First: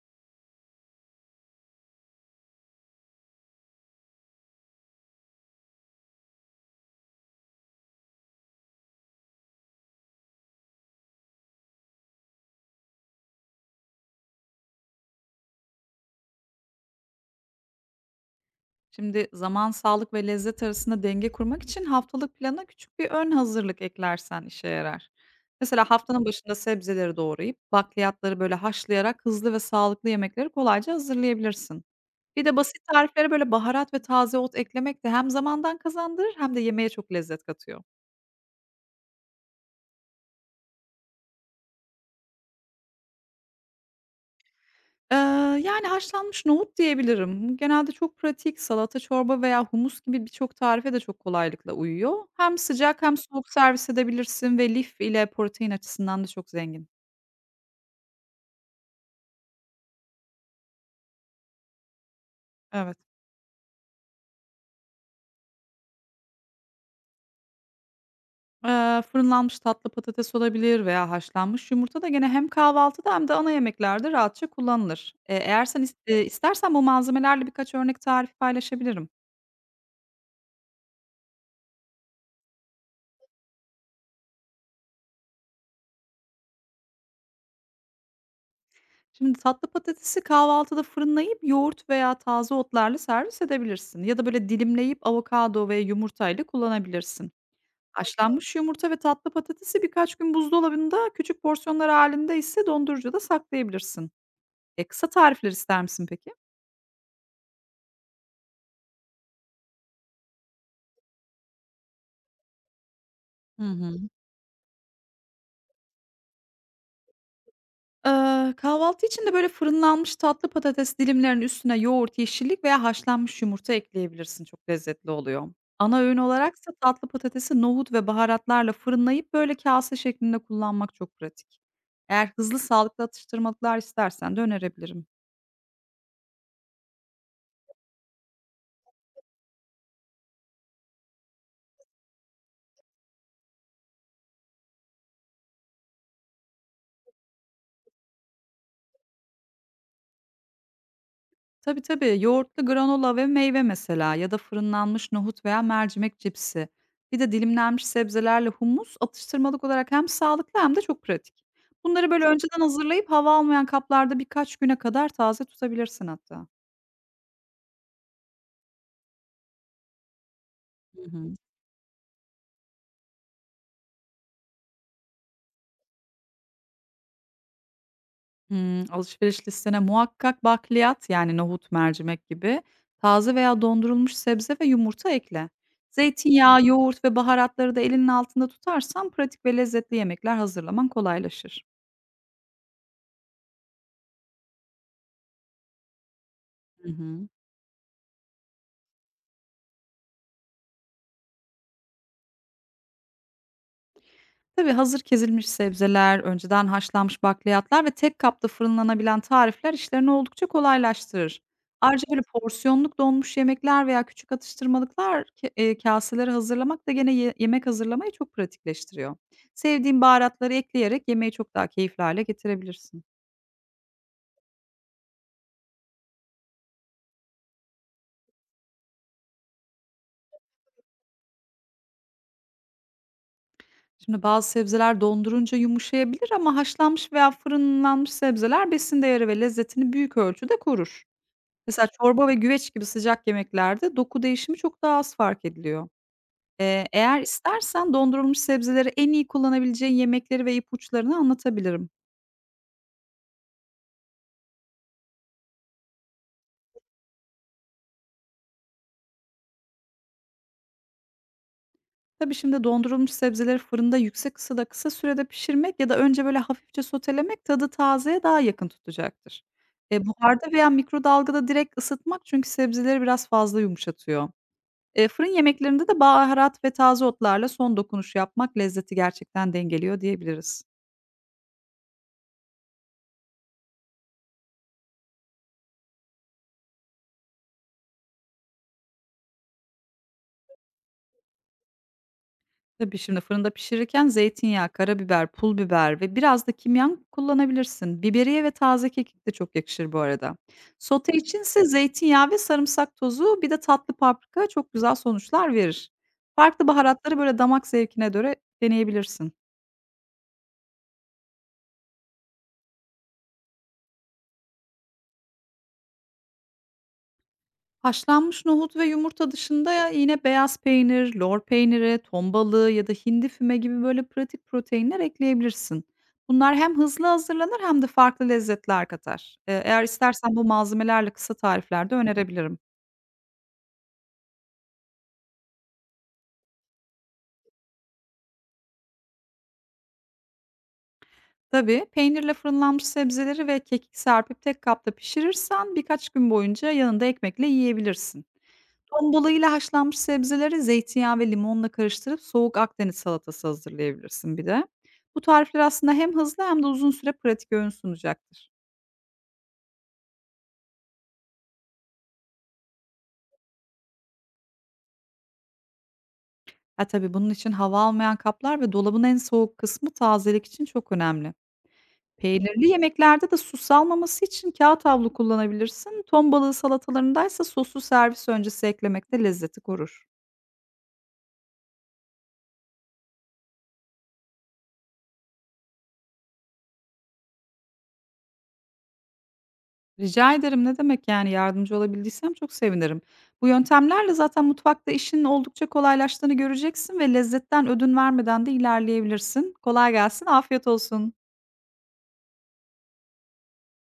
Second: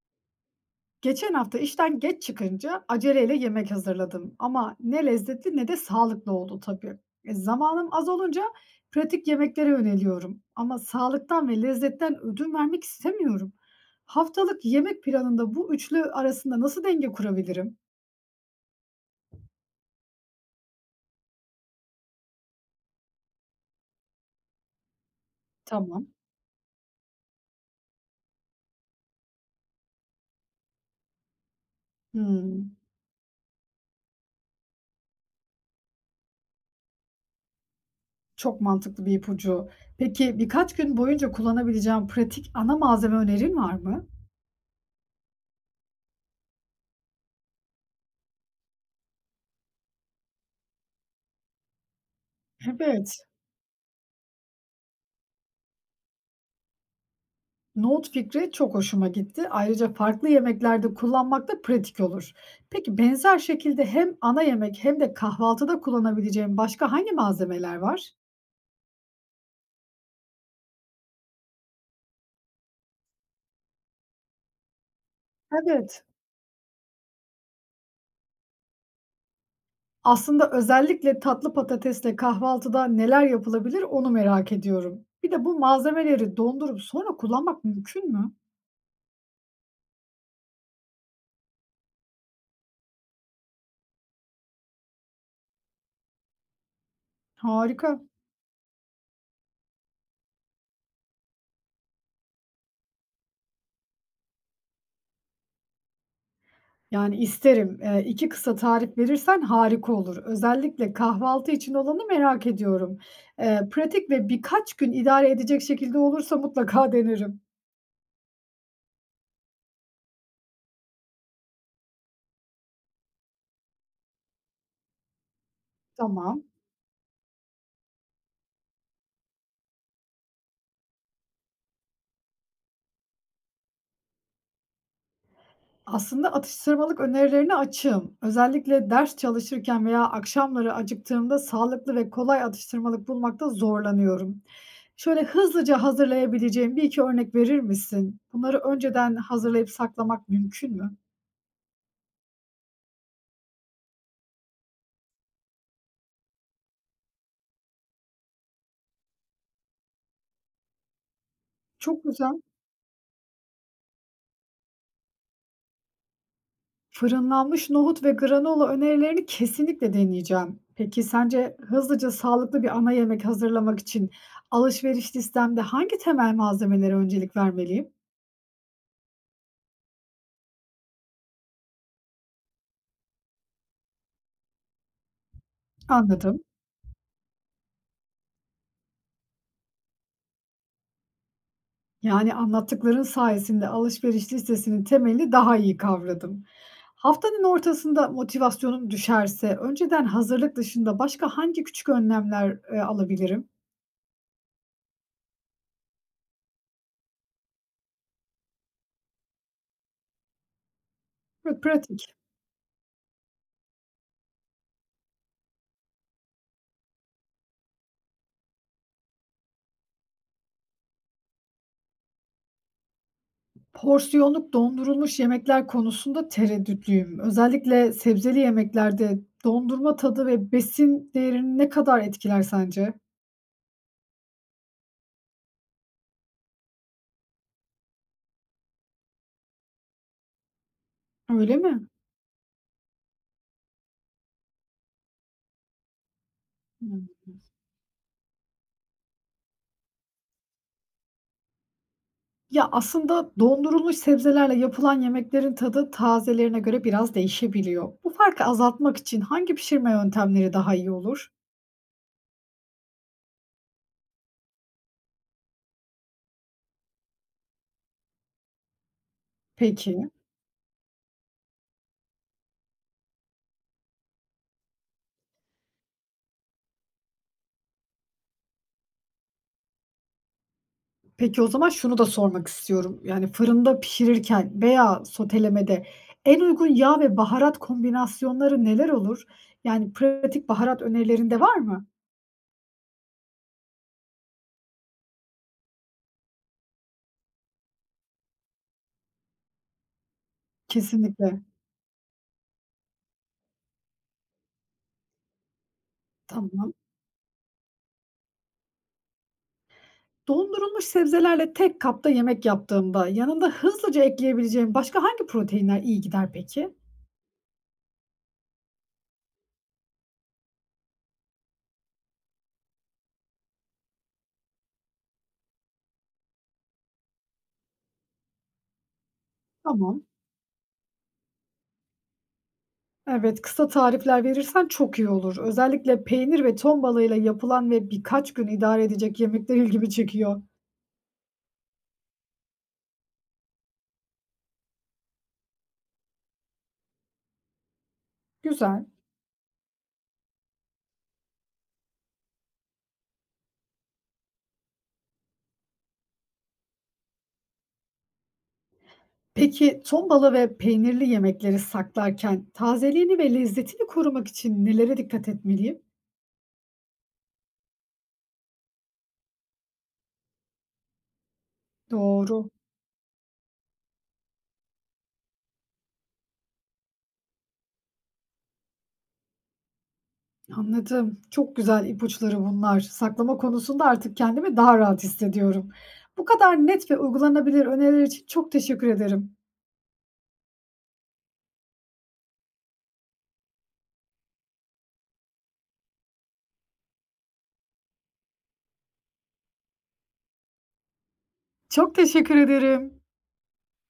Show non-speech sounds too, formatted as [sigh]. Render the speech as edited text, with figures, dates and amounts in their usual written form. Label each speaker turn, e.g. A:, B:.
A: Geçen hafta işten geç çıkınca aceleyle yemek hazırladım ama ne lezzetli ne de sağlıklı oldu tabii. Zamanım az olunca pratik yemeklere yöneliyorum ama sağlıktan ve lezzetten ödün vermek istemiyorum. Haftalık yemek planında bu üçlü arasında nasıl denge kurabilirim?
B: Şimdi zaman, sağlık ve lezzet arasında denge kurmak için haftalık plana küçük bir ön hazırlık eklersen işe yarar. Mesela
A: Tamam.
B: haftanın başında sebzeleri doğrayıp bakliyatları böyle haşlayarak hızlı ve sağlıklı yemekleri kolayca hazırlayabilirsin. Bir de
A: Hmm,
B: basit tariflere böyle baharat ve taze ot eklemek de hem zamandan kazandırır hem de yemeğe çok lezzet katıyor.
A: çok mantıklı bir ipucu. Peki birkaç gün boyunca kullanabileceğim pratik ana malzeme önerin var mı?
B: Eee, Yani haşlanmış nohut diyebilirim. Genelde çok pratik, salata, çorba veya humus gibi birçok tarife de çok kolaylıkla uyuyor. Hem sıcak hem
A: Evet.
B: soğuk servis edebilirsin ve lif ile protein açısından da çok zengin.
A: Nohut fikri çok hoşuma gitti. Ayrıca farklı yemeklerde kullanmak da pratik olur.
B: Evet.
A: Peki benzer şekilde hem ana yemek hem de kahvaltıda kullanabileceğim başka hangi malzemeler var?
B: Fırınlanmış tatlı patates olabilir veya haşlanmış yumurta da gene hem kahvaltıda hem de ana yemeklerde rahatça kullanılır. Eğer
A: Evet.
B: istersen bu malzemelerle birkaç örnek tarif paylaşabilirim.
A: Aslında özellikle tatlı patatesle kahvaltıda neler yapılabilir onu merak ediyorum. Bir de bu malzemeleri dondurup sonra kullanmak mümkün mü?
B: Şimdi tatlı patatesi kahvaltıda fırınlayıp yoğurt veya taze otlarla servis edebilirsin. Ya da böyle dilimleyip avokado ve yumurtayla kullanabilirsin.
A: Harika.
B: Haşlanmış yumurta ve tatlı patatesi birkaç gün buzdolabında küçük porsiyonlar halinde ise dondurucuda saklayabilirsin. Kısa tarifler ister misin peki?
A: Yani isterim. 2 kısa tarif verirsen harika olur. Özellikle kahvaltı için olanı merak ediyorum.
B: Hı hı.
A: Pratik ve birkaç gün idare edecek şekilde olursa mutlaka [laughs] denerim.
B: Kahvaltı için de böyle fırınlanmış tatlı patates dilimlerinin üstüne yoğurt, yeşillik veya haşlanmış yumurta ekleyebilirsin. Çok lezzetli oluyor. Ana öğün
A: Tamam.
B: olaraksa tatlı patatesi nohut ve baharatlarla fırınlayıp böyle kase şeklinde kullanmak çok pratik. Eğer hızlı sağlıklı atıştırmalıklar istersen de önerebilirim.
A: Aslında atıştırmalık önerilerine açığım. Özellikle ders çalışırken veya akşamları acıktığımda sağlıklı ve kolay atıştırmalık bulmakta zorlanıyorum. Şöyle hızlıca hazırlayabileceğim bir iki örnek verir misin? Bunları önceden hazırlayıp saklamak mümkün mü?
B: Tabii, tabii. Yoğurtlu granola ve meyve mesela, ya da fırınlanmış nohut veya mercimek cipsi. Bir de dilimlenmiş sebzelerle humus atıştırmalık olarak hem sağlıklı hem de çok pratik.
A: Çok
B: Bunları böyle
A: güzel.
B: önceden hazırlayıp hava almayan kaplarda birkaç güne kadar taze tutabilirsin hatta.
A: Fırınlanmış nohut ve granola önerilerini kesinlikle deneyeceğim.
B: Hı
A: Peki
B: hı.
A: sence hızlıca sağlıklı bir ana yemek hazırlamak için alışveriş listemde hangi temel malzemelere öncelik vermeliyim?
B: Alışveriş listene muhakkak bakliyat, yani nohut, mercimek gibi taze veya dondurulmuş sebze ve yumurta ekle.
A: Anladım.
B: Zeytinyağı, yoğurt ve baharatları da elinin altında tutarsan pratik ve lezzetli yemekler hazırlaman kolaylaşır.
A: Yani anlattıkların sayesinde alışveriş listesinin temelini daha iyi kavradım.
B: Hı hı.
A: Haftanın ortasında motivasyonum düşerse önceden hazırlık dışında başka hangi küçük önlemler alabilirim?
B: Tabii, hazır ezilmiş sebzeler, önceden haşlanmış bakliyatlar ve tek kapta fırınlanabilen tarifler işlerini oldukça kolaylaştırır.
A: Ve
B: Ayrıca
A: pratik.
B: böyle porsiyonluk donmuş yemekler veya küçük atıştırmalıklar k kaseleri hazırlamak da gene yemek hazırlamayı çok pratikleştiriyor. Sevdiğin baharatları ekleyerek yemeği çok daha keyifli hâle getirebilirsin.
A: Porsiyonluk dondurulmuş yemekler konusunda tereddütlüyüm. Özellikle sebzeli yemeklerde dondurma tadı ve besin değerini ne kadar etkiler sence?
B: Şimdi bazı sebzeler dondurunca yumuşayabilir ama haşlanmış veya fırınlanmış sebzeler besin değeri ve lezzetini büyük ölçüde korur.
A: Öyle mi?
B: Mesela çorba ve güveç gibi sıcak yemeklerde doku değişimi çok daha az fark ediliyor.
A: Hımm.
B: Eğer istersen dondurulmuş sebzeleri en iyi kullanabileceğin yemekleri ve ipuçlarını anlatabilirim.
A: Ya, aslında dondurulmuş sebzelerle yapılan yemeklerin tadı tazelerine göre biraz değişebiliyor. Bu farkı azaltmak için hangi pişirme yöntemleri daha iyi olur?
B: Tabii, şimdi dondurulmuş sebzeleri fırında yüksek ısıda kısa sürede pişirmek ya da önce böyle hafifçe sotelemek tadı tazeye daha yakın tutacaktır.
A: Peki.
B: Buharda veya mikrodalgada direkt ısıtmak çünkü sebzeleri biraz fazla yumuşatıyor. Fırın yemeklerinde de baharat ve taze otlarla son dokunuş yapmak lezzeti gerçekten dengeliyor diyebiliriz.
A: Peki, o zaman şunu da sormak istiyorum. Yani fırında pişirirken veya sotelemede en uygun yağ ve baharat kombinasyonları neler olur? Yani pratik baharat önerilerin de var mı?
B: Tabii, şimdi fırında pişirirken zeytinyağı, karabiber, pul biber ve biraz da kimyon kullanabilirsin. Biberiye ve taze kekik de çok yakışır bu arada. Sote
A: Kesinlikle.
B: içinse zeytinyağı ve sarımsak tozu, bir de tatlı paprika çok güzel sonuçlar verir. Farklı
A: Tamam.
B: baharatları böyle damak zevkine göre deneyebilirsin.
A: Dondurulmuş sebzelerle tek kapta yemek yaptığımda yanında hızlıca ekleyebileceğim başka hangi proteinler iyi gider peki?
B: Haşlanmış nohut ve yumurta dışında ya yine beyaz peynir, lor peyniri, ton balığı ya da hindi füme gibi böyle pratik proteinler ekleyebilirsin. Bunlar hem hızlı hazırlanır hem de farklı lezzetler katar. Eğer
A: Tamam.
B: istersen bu malzemelerle kısa tariflerde önerebilirim.
A: Evet, kısa tarifler verirsen çok iyi olur. Özellikle peynir ve ton balığıyla yapılan ve birkaç gün idare edecek yemekler ilgimi çekiyor.
B: Tabii, peynirle fırınlanmış sebzeleri ve kekik serpip tek kapta pişirirsen birkaç gün boyunca yanında ekmekle yiyebilirsin.
A: Güzel.
B: Ton balığıyla haşlanmış sebzeleri zeytinyağı ve limonla karıştırıp soğuk Akdeniz salatası hazırlayabilirsin bir de. Bu tarifler aslında hem hızlı hem de uzun süre pratik öğün sunacaktır.
A: Peki ton balığı ve peynirli yemekleri saklarken tazeliğini ve lezzetini korumak için nelere dikkat etmeliyim?
B: Ha tabii, bunun için hava almayan kaplar ve dolabın en soğuk kısmı tazelik için çok önemli.
A: Doğru.
B: Peynirli yemeklerde de su salmaması için kağıt havlu kullanabilirsin. Ton balığı salatalarındaysa sosu servis öncesi eklemek de lezzeti korur.
A: Anladım. Çok güzel ipuçları bunlar. Saklama konusunda artık kendimi daha rahat hissediyorum. Bu kadar net ve uygulanabilir öneriler için çok teşekkür ederim.
B: Rica ederim, ne demek, yani yardımcı olabildiysem çok sevinirim. Bu yöntemlerle zaten mutfakta işin oldukça kolaylaştığını göreceksin ve lezzetten ödün vermeden de ilerleyebilirsin. Kolay gelsin, afiyet olsun.
A: Çok teşekkür ederim.